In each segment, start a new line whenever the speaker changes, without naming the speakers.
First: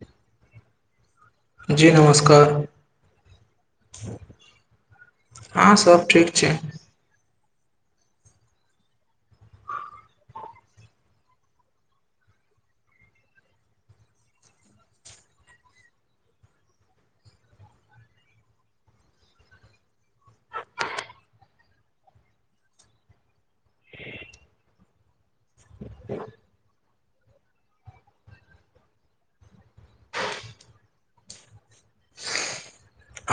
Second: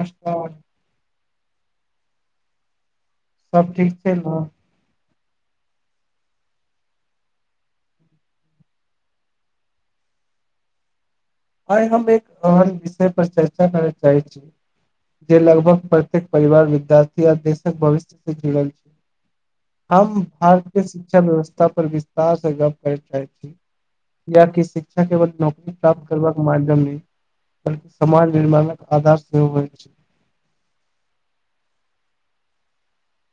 अ
जी नमस्कार
सब ठीक छै ने
हँ सब ठीक छै
आइ हम एक आओर विषय पर चर्चा करय चाहै छी जे लगभग प्रत्येक परिवार विद्यार्थी आ देशक भविष्य से जुड़ल छै हम भारत के शिक्षा व्यवस्था पर विस्तार से गप करे चाहै छी किया की शिक्षा केवल नौकरी प्राप्त करे क माध्यम समाज निर्माणक आधार सेहो होई छै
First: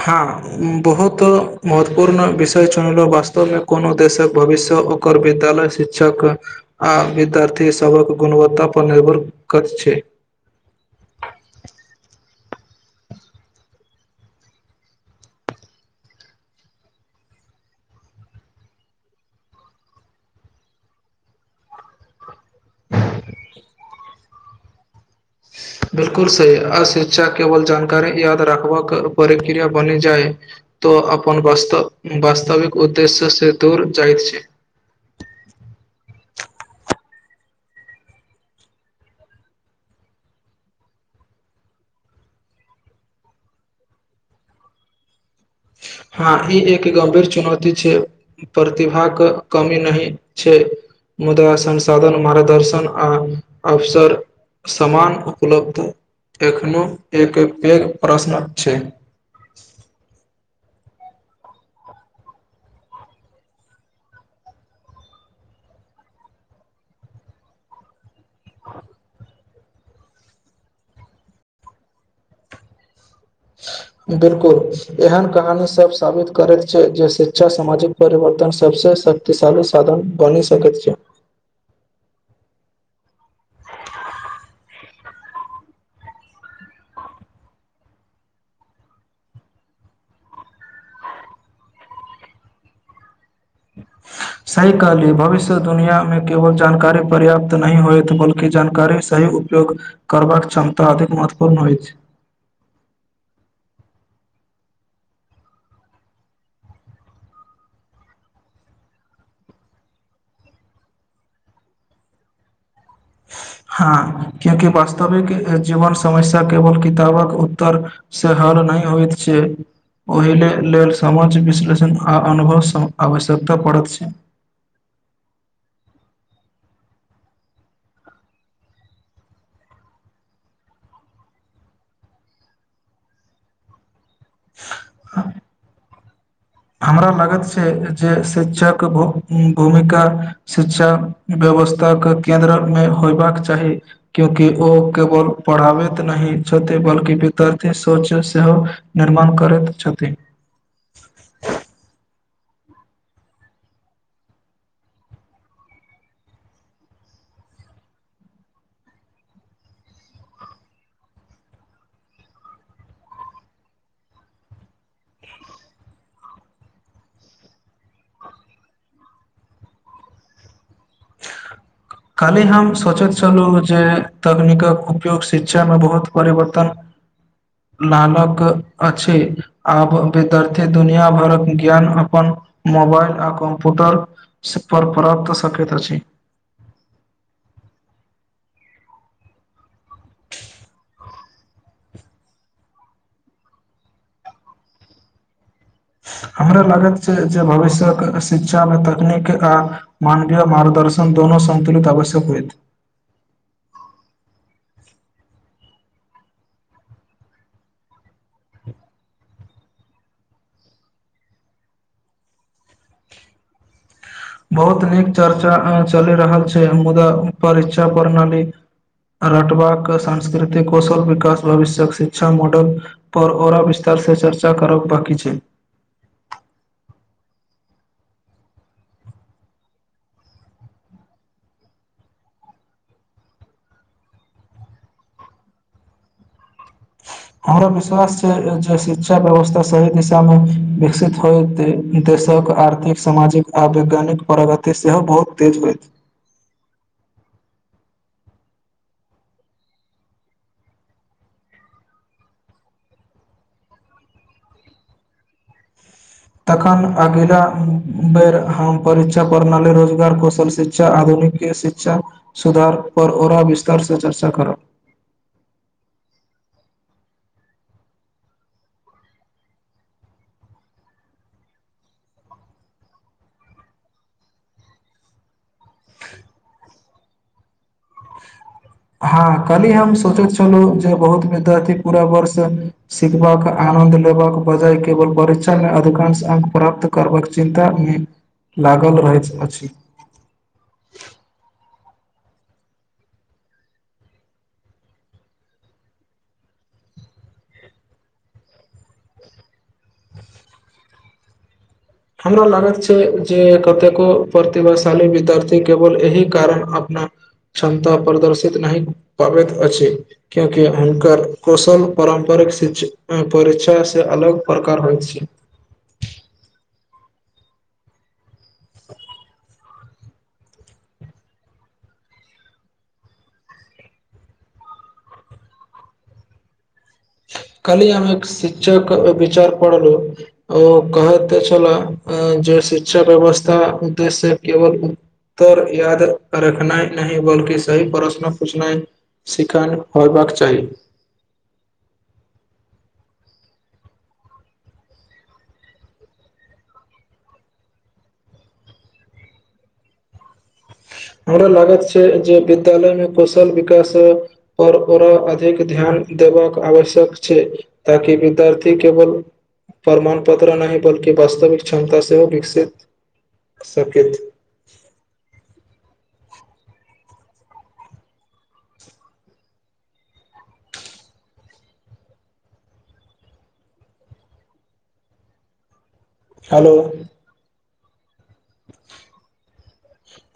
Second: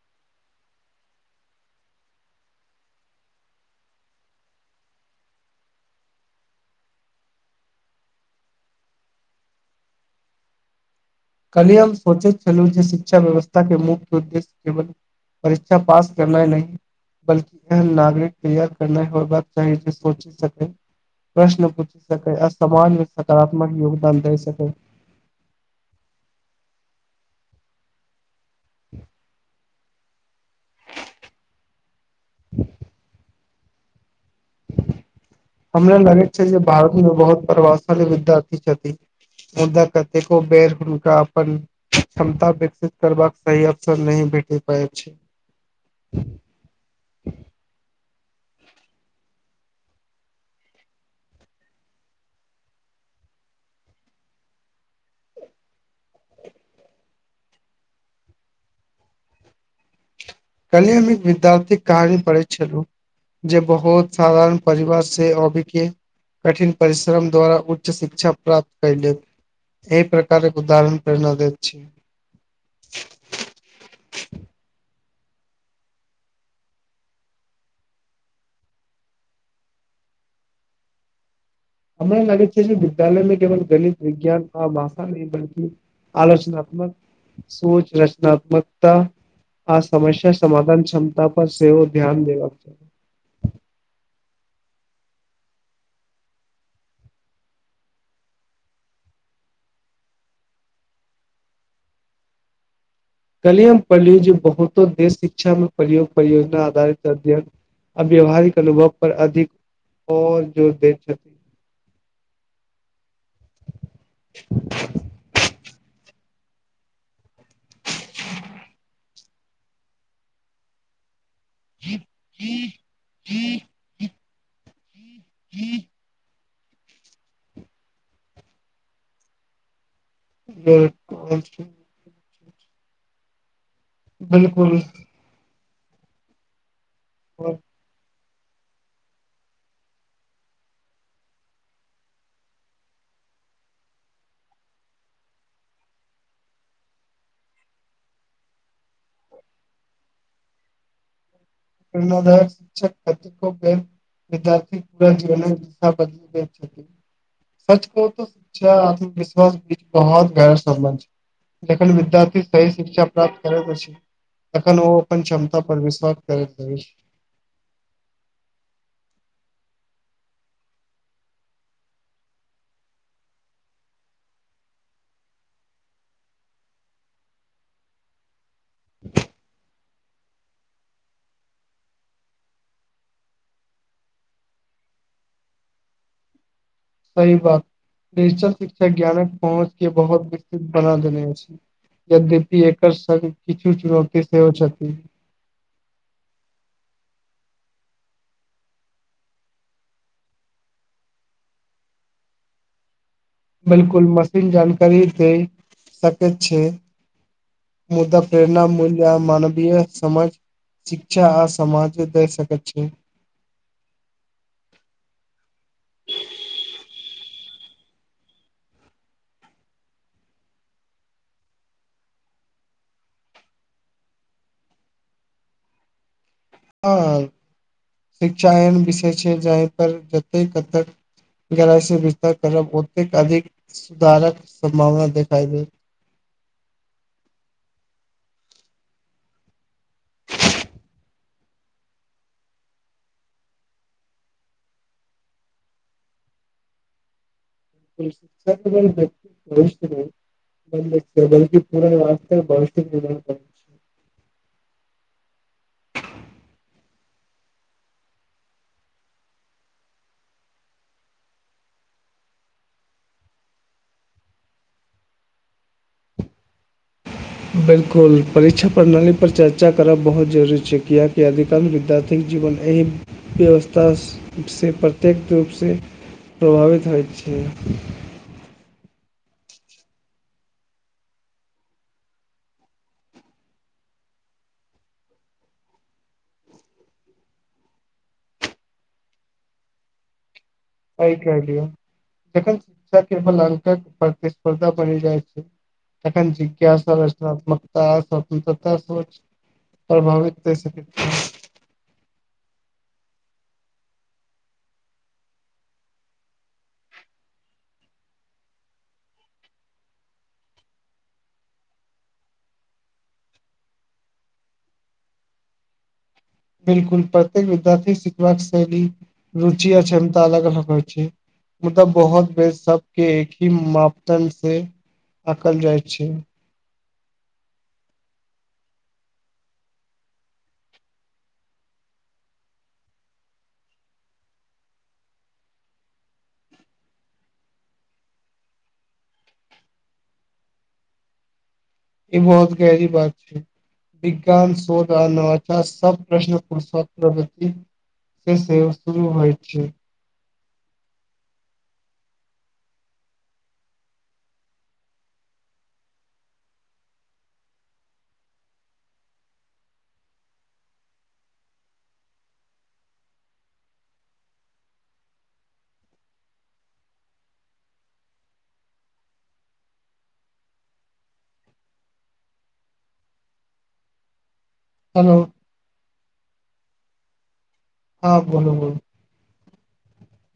हँ बहुत महत्वपूर्ण विषय चुनलहुँ वास्तवमे कोनो देशक भविष्य ओकर विद्यालय छै शिक्षक आ विद्यार्थी सभक गुणवत्ता पर निर्भर करत छै
कनि हम सोचैत छलहुँ जे शिक्षा व्यवस्था के मुख्य उद्देश्य केवल परीक्षा पास करनाए नहि बल्कि एहन नागरिक तैयार करना होयबाक चाही जे सोची सकै प्रश्न पूछि सकै आ समाजमे सकारात्मक योगदान दे सकै
बिलकुल सी अशिक्षा केवल जानकारी याद रखबाक प्रक्रिया बनि जाय तो अपन वस्त वास्तविक उद्देश्य से दूर जाइ छै
हमरा लगैत छै जे भारत मे बहुत प्रभावशाली विद्यार्थी छथि मुदा कतेको बेर हुनका अपन क्षमता विकसित करबाक सही अवसर नहीं भेटे पायब छै
हँ ई एक गंभीर चुनौती छै प्रतिभाके कमी नहि छै मुदा संसाधन मार्गदर्शन आ अवसर समान उपलब्ध एखनो एक पैघ प्रश्न छै
कली हम एक विद्यार्थी कहानी पढ़ैत छलु जे बहुत साधारण परिवार से अवय के कठिन परिश्रम द्वारा उच्च शिक्षा प्राप्त कर लेब एहि प्रकारे उदाहरण प्रेरणा देैत छै
[unintelligible] बिलकुल एहन कहानी सब साबित करैत छै जे शिक्षा सामाजिक परिवर्तन सबसँ तऽ सारो साधन बनी सकत छै
हमरा लागे छै विद्यालय मे केवल गणित विज्ञान आ भाषा न बल्कि आलोचनात्मक सोच रचनात्मकता आ समस्या समधान क्षमता पर सेहोव ध्यान देबाक
[inaudible] सही कहलिय भविष्य दुनियामे केवल जानकारी पर्याप्त नहि होएत बल्कि जानकारी से तनी उपयोग करबाक क्षमता अधिक महत्वपूर्ण होइछ
कलिय पन्डीजी बहुतो देश शिक्षा मे परियोज परियोजना आधारित अध्ययन अ व्यावहारिक अनुभव पर अधिक और जोर देत हेत
हँ क्योकि बास्त तविके जीवन समस्या केवल किताबक उत्तर से हल नहि होइत छै ओहि लेल समाज विश्लेषण आ अनुभव आवश्यकता पड़त छै
[unintelligible] [unintelligible] बिलकुल
हमरा लागत छै जे शिक्षक भूमिका शिक्षा व्यवस्थाक के केन्द्रक मे होयबाक चाही क्यूकि ओ केवल पढ़ाबैत नहि छथित बल्कि विद्यार्थी सोच सेहो निर्माण करैत छथिन
प्रेरणादायक [unintelligible] विद्यार्थी पूरा जीवनक दिशा बदलि रहल छथि [unintelligible] सच को तऽ शिक्षा आत्मविश्वास बीच बहुत गहर सम्बन्ध छै जखन विद्यार्थी सह शिक्षा प्राप्त करै प तखन ओ अपन क्षमता पर विश्वास त [unintelligible]
[unintelligible] कालहि हम सोचैत छलहु जे तकनीकक उपयोग शिक्षा मे बहुत परिवर्तन [inaudible] लालक अछि आब विद्यार्थी दुनिया भरक ज्ञान अपन मोबाइल आ कॉम्प्यूटर पर प्राप्त शकत अछि
सही बात डिजिटल शिक्षा ज्ञानक पहुँच के बहुत विकसित बना देने अछि यद्यपि एकर संग किछु चुनौती सेहो छथि
हमरा लागैत छै जे भविष्य्यक शिक्षामे तकनीक आ मानवीय मार्गदर्शन दोनो सन्तुलित आवश्यक होएत
बिलकुल मशीन जानकारी दय सकैत छै मुद्दा प्रेरणा मूल्य मानवीय समाज शिक्षा आ समाजे दै सकैत छै
बहुत नीक चर्चा चलि रहल छै मुदा परीक्षा प्रणाली रटवा सांस्कृतिक कौशल विकास भविष्यक शिक्षा मॉडल पर औररा विस्तार से चर्चा करब बाकी छै
ह शिक्षा एहन विषय छै जहि पर जते कतक विस्त करब ओतेक अधिक सुधारक सम्भावना देखाई दे
[inaudible] हमरा विश्वास छै जे शिक्षा व्यवस्था सही दिशामे विकसित होइ देशक आ आथिक सामाजिक आ वैज्ञानिक प्रगति सेहो बहुत तेज होइत
िक्यक्त [inaudible] बलि पूरा वास भवि्य निर्मा कर [unintelligible]
तखन अगिला बेर हम परीक्षा प्रणाली रोजगार कौशल शिक्षा आधुनिक शिक्षा सुधार पर ओरा विस्तार से चर्चा करब
बिलकुल परीक्षा प्रणाली पर चर्चा करब बहुत जरूरी छै कियाकि अधिकांश विद्यार्थी जीवन एहि व्यवस्थासँ प्रत्येक रूपसँ प्रभावित होइत छै।
हँ, कहली हम सोचैत छलहुँ जे बहुत विद्यार्थी पूरा वर्ष सिखबाक, आनन्द लेबाक बजाय केवल परीक्षामे अधिकांश अंक प्राप्त करबाक चिन्तामे लागल रहैत अछि
एहि के लिअ, जखन शिक्षा केवल अंक प्रतिस्पर्धा बनि जाइ छै तखन जिज्ञासा रचनात्मकता, स्वतन्त्रता सेहो अछि। प्रभावित कहै सकैत छियै।
हमरा लागत छै जे कतेको प्रतिभाशाली विद्यार्थी केवल एहि कारण अपना क्षमता प्रदर्शित नहि कऽ पाबैत अछि। किएकि हुनकर कौशल पारम्परिक परीक्षासँ अलग प्रकार होइत छै।
बिल्कुल, प्रत्येक विद्यार्थी सीखबाक शैली, रुचि अआ क्षमता अलग-अलग होइ छै। मुदा बहुत बेर सबके एकही मापदण्डसे आंकल जाइ छै।
कनि अहाँ [unintelligible] शिक्षक विचार पढिलू! ओ कहै तऽ छलऽ जे शिक्षा व्यवस्था उद्देश्य केवल उत्तर याद रखनाइ नहि बल्कि सही प्रश्न पूछनाइ [unintelligible] होयबाक चाही
ई बहुत गहरी बात छै। विज्ञान, शोध आ नवाचार सब प्रश्न [unintelligible] [unintelligible] शुरू होइ छै
हमरा लागत छै जे विद्यालयमे कौशल-विकास आओर ओरा अधिक ध्यान देबाक आवश्यक छै। ताकि विद्यार्थी केवल प्रमाण पत्र नहि बल्कि वास्तविक क्षमता सेहो विकसित कऽ सकथि।
हेलो!
हेलो!
हँ, बोलू बोलू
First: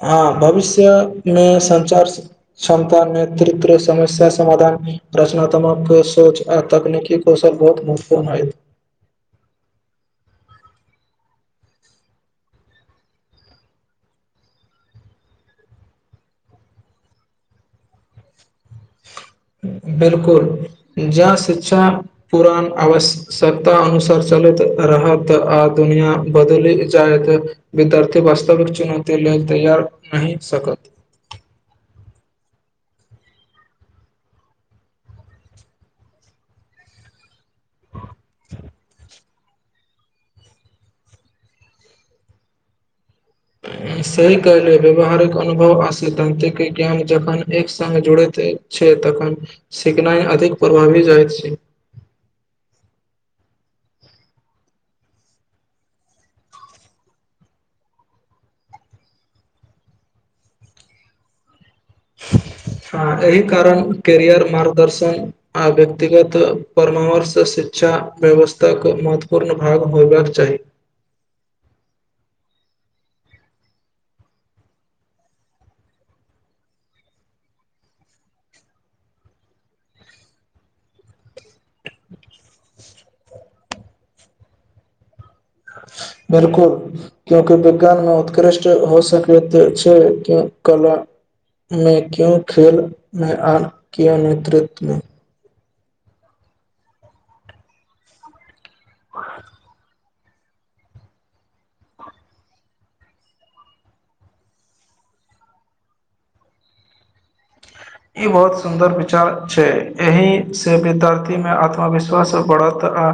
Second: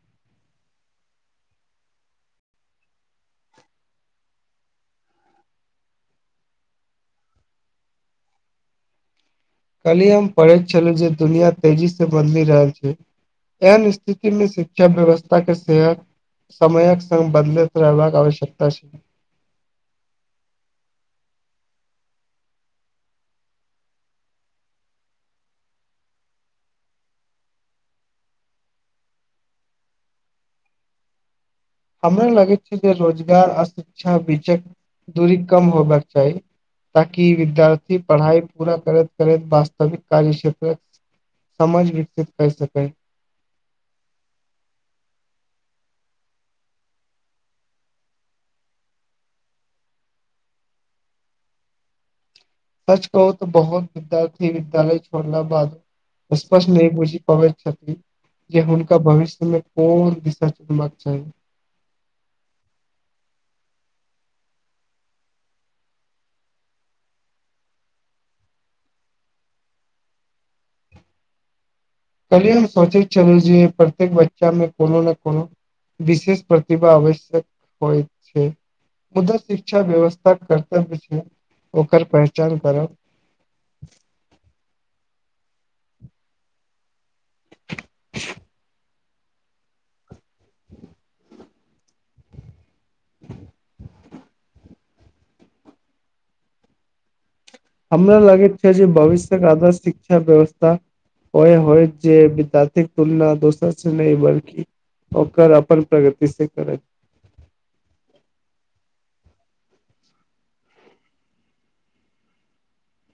हँ भविष्यमे संचारसँ क्षमता, नेतृत्व, समस्या-समाधान, रचनात्मक सोच आ तकनीकि ओ सब बहुत महत्वपूर्ण अछि
काल्हिए हम पढ़ैत छलहु जे दुनिया तेजीसे बदलि रहल छै। एहन स्थितिमे शिक्षा व्यवस्थाके सेहत समयक संग बदलैत रहबाक आवश्यकता छै।
बिल्कुल, जँ शिक्षा पुरान अवश्य -कत्ता अनुसार चलैत रहत आ दुनया बदलि जायत विद्यार्थी वास्तविक चुनौती लेल तैयार नहि भऽ सकत,
हमरा लगै छै जे रोजगार आ शिक्षा बीचक दूरी कम होबाक चाही, ताकि विद्यार्थी पढ़ाइ पूरा करैत- -करैत वास्तविक कार्य क्षेत्रक समझ विकसित करि सकै।
सही कहलियै, व्यवहारिक अनुभव आ सिद्धांतिक ज्ञान जखन एक संग जुड़ैत अइ छै तखन सिखनाइ अधिक प्रभावी भऽ जाइत छै।
सच कहू तऽ बहुत विद्यार्थी विद्यालय छोड़ला बाद स्पष्ट नहि बुझि पबैत छथि जे हुनका भविष्यमे कोन [unintelligible] छै
हँ, एहि कारण कैरियर मार्गदर्शन आ व्यक्तिगत परामर्श शिक्षा-व्यवस्थाक महत्वपूर्ण भाग होयबाक चाही।
कलिये हम सोचै छेलौं जे प्रत्येक बच्चामे कोनो ने कोनो विशेष प्रतिभा आवश्यक होइत छै मुदा शिक्षा व्यवस्थाक कर्तव्य छै ओकर पहचान करब
बिल्कुल क्योकि विज्ञान मे उत्कृष्ट हो सख कि ओते छै केँ कला मे क्यों खेलमे आ क नेतृत्वमे
हमरा लागैत छै जे भविष्य के आदर्श शिक्षा व्यवस्था ओहि होयत जे वितातिक तुलना दोशर से नै बल्कि ओकर अपन प्रगति से करत
ई बहुत सुन्दर विचार छै एहिसँ विद्यार्थीमे आत्मविश्वास बढ़त आ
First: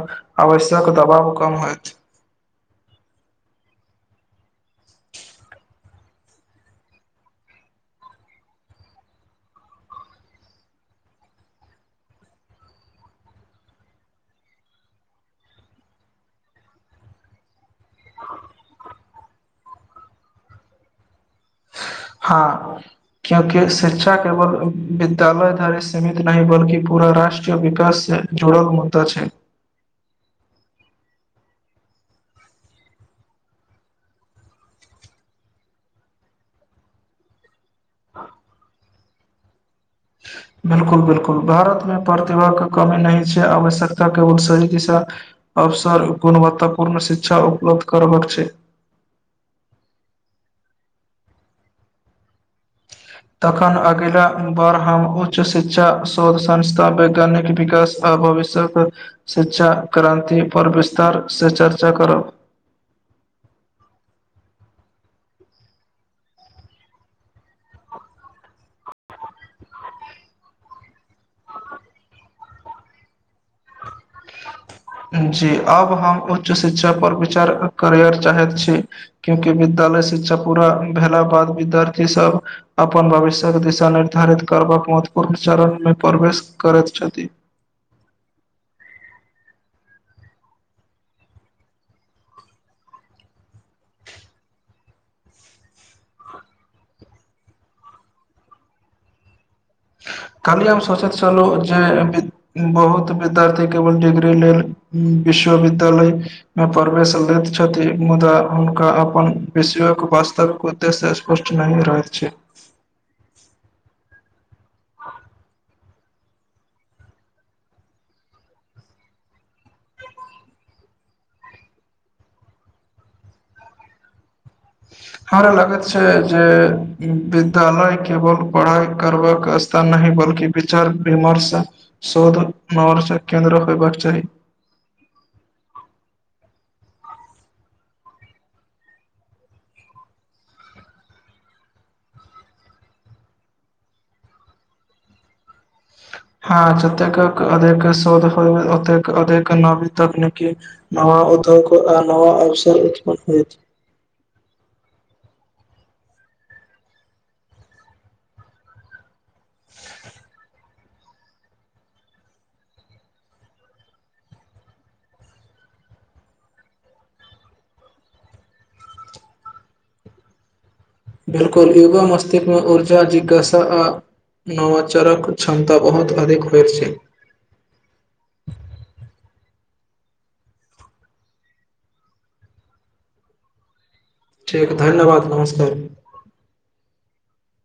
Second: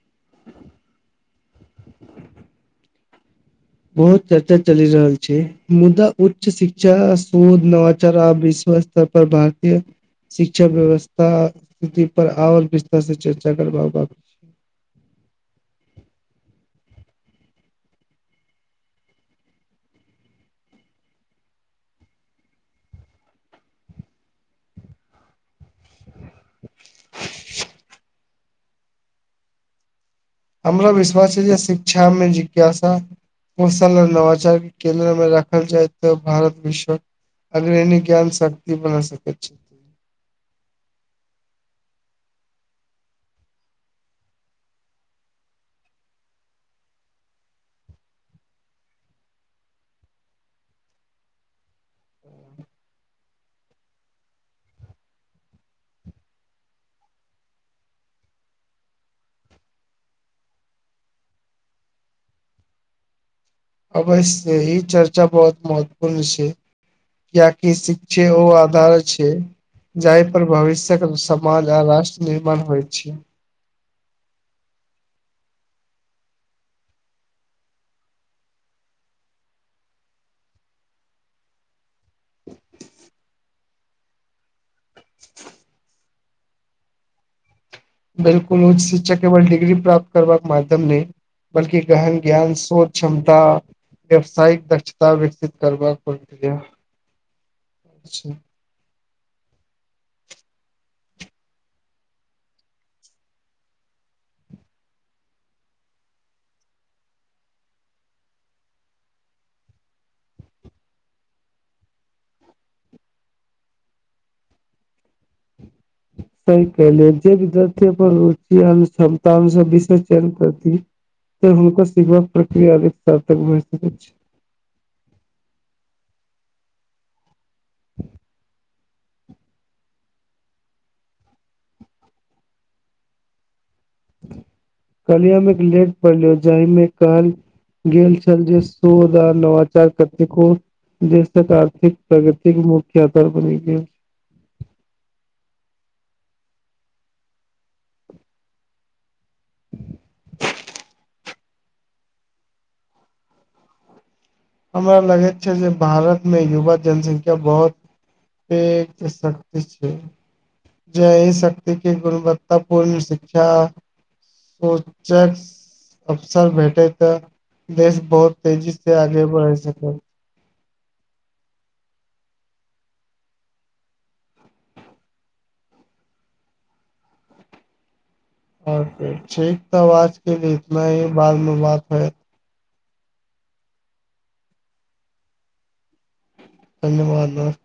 आवश्यक दबाव कम होयत
बहुत चर्चा चलि रहल छै मुदा उच्च शिक्षा शोध नवाचार आ विश्वास तर पर भारतीय शिक्षा व्यवस्था स्थिति पर आओर विस्तार से चर्चा करबाबक
हँ क्योंकि शिक्षा केवल विद्यालय तक सीमित नहि बल्कि पूरा रष्ट्रीय विकास से जुड़ल मुद्दा छै
हमरा विश्वास छै जे शिक्षामे जिज्ञासा कौशल नवाचार के केन्द्र मे राखल जाय तऽ भारत विश्वक अग्रणी ज्ञान शक्ति बन सकैत छै
[inaudible] बिलकुल बिलकुल भारत मे प्रतिभाक के कमी नहि छै आवश्यकता केवल सही दिशा अवसर गुणवत्तापूर्ण शिक्षा उपलब्ध करबक छै तखन अगिला बार हम उच्च शिक्षा शोध संस्था वैज्ञानिक विकास आ भविष्य यक शिक्षा क्रान्ति पर विस्तार से चर्चा करब
अवश्य ही चर्चा बहुत महत्वपूर्ण छै कियाकि शिक्षे ओ आधार छै जाहि पर भविष्यक समाज आ राष्ट्र निर्माण होइत छै
जी अब हम उच्च शिक्षा पर विचार करयर चाहैत छी क्योंकि विद्यालय शिक्षा पूरा भेला बाद विद्यार्थी सब अपन भविष्यक दिशा निर्धारित करबाक महत्वपूर्ण चरणमे प्रवेश करैत छथि
बिल्कुल उच्च शिक्षा केवल डिग्री प्राप्त करबाक माध्यम नै बल्कि गहन ज्ञान सोच क्षमता व्यवसायिक दक्षता विकसित करबाक प्रकिया
काल्हि हम सोंचैत छलू जे बिद बहुत विद्यार्थी केवल डिग्री लेल विश्वविद्यालय मे प्रवेश लैत छथि मुदा हुनका अपन विषयक वास्तविक उद् देश स्पष्ट नहि रहैत छै
सही कहलियै जे विद्यार्थी अपन रुचिअन क्षमतान सँ विषय चयन करती से हुनको सीखबाक प्रक्रिया अधिक साल तक भए सकैत छै
हमरा लागैत छै जे विद्यालय केवल पढ़ाइ करबाक स्थान नहि बल्कि विचार विमर्श शोध नर से केन्द्र होयबाक चाही
कलहि हम एक लेख पड़लियौ जाहिमे कहल गेल छल जे शोध आ नवाचार कतेको देशक आर्थिक प्रगतिक मुख्य आधार बनी गेल
हँ जतेक अधिक शोध होइए ओतेक अधिक नवी तकनीकी नवा उद्योग आ नवा अवसर उत्पन्न होयत
हमरा लगैत छै जे भारतमे युवा जनसंख्या बहुत शक्ति छै जै हि शक्ति के गुणवत्तापूर्ण शिक्षा सूचक अफसर भेटे त देश बहुत तेजी से आगे बढ़ सकत
बिलकुल युगा मस्तिष्क मे ऊर्जा जिज्ञासा आ नवाचारक क्षमता बहुत अधिक हो छै
आ ठीक त आज के लि इतना ही बाद मे बात है
ठीक धन्यवाद नमस्कार
धन्यवाद नमस्कार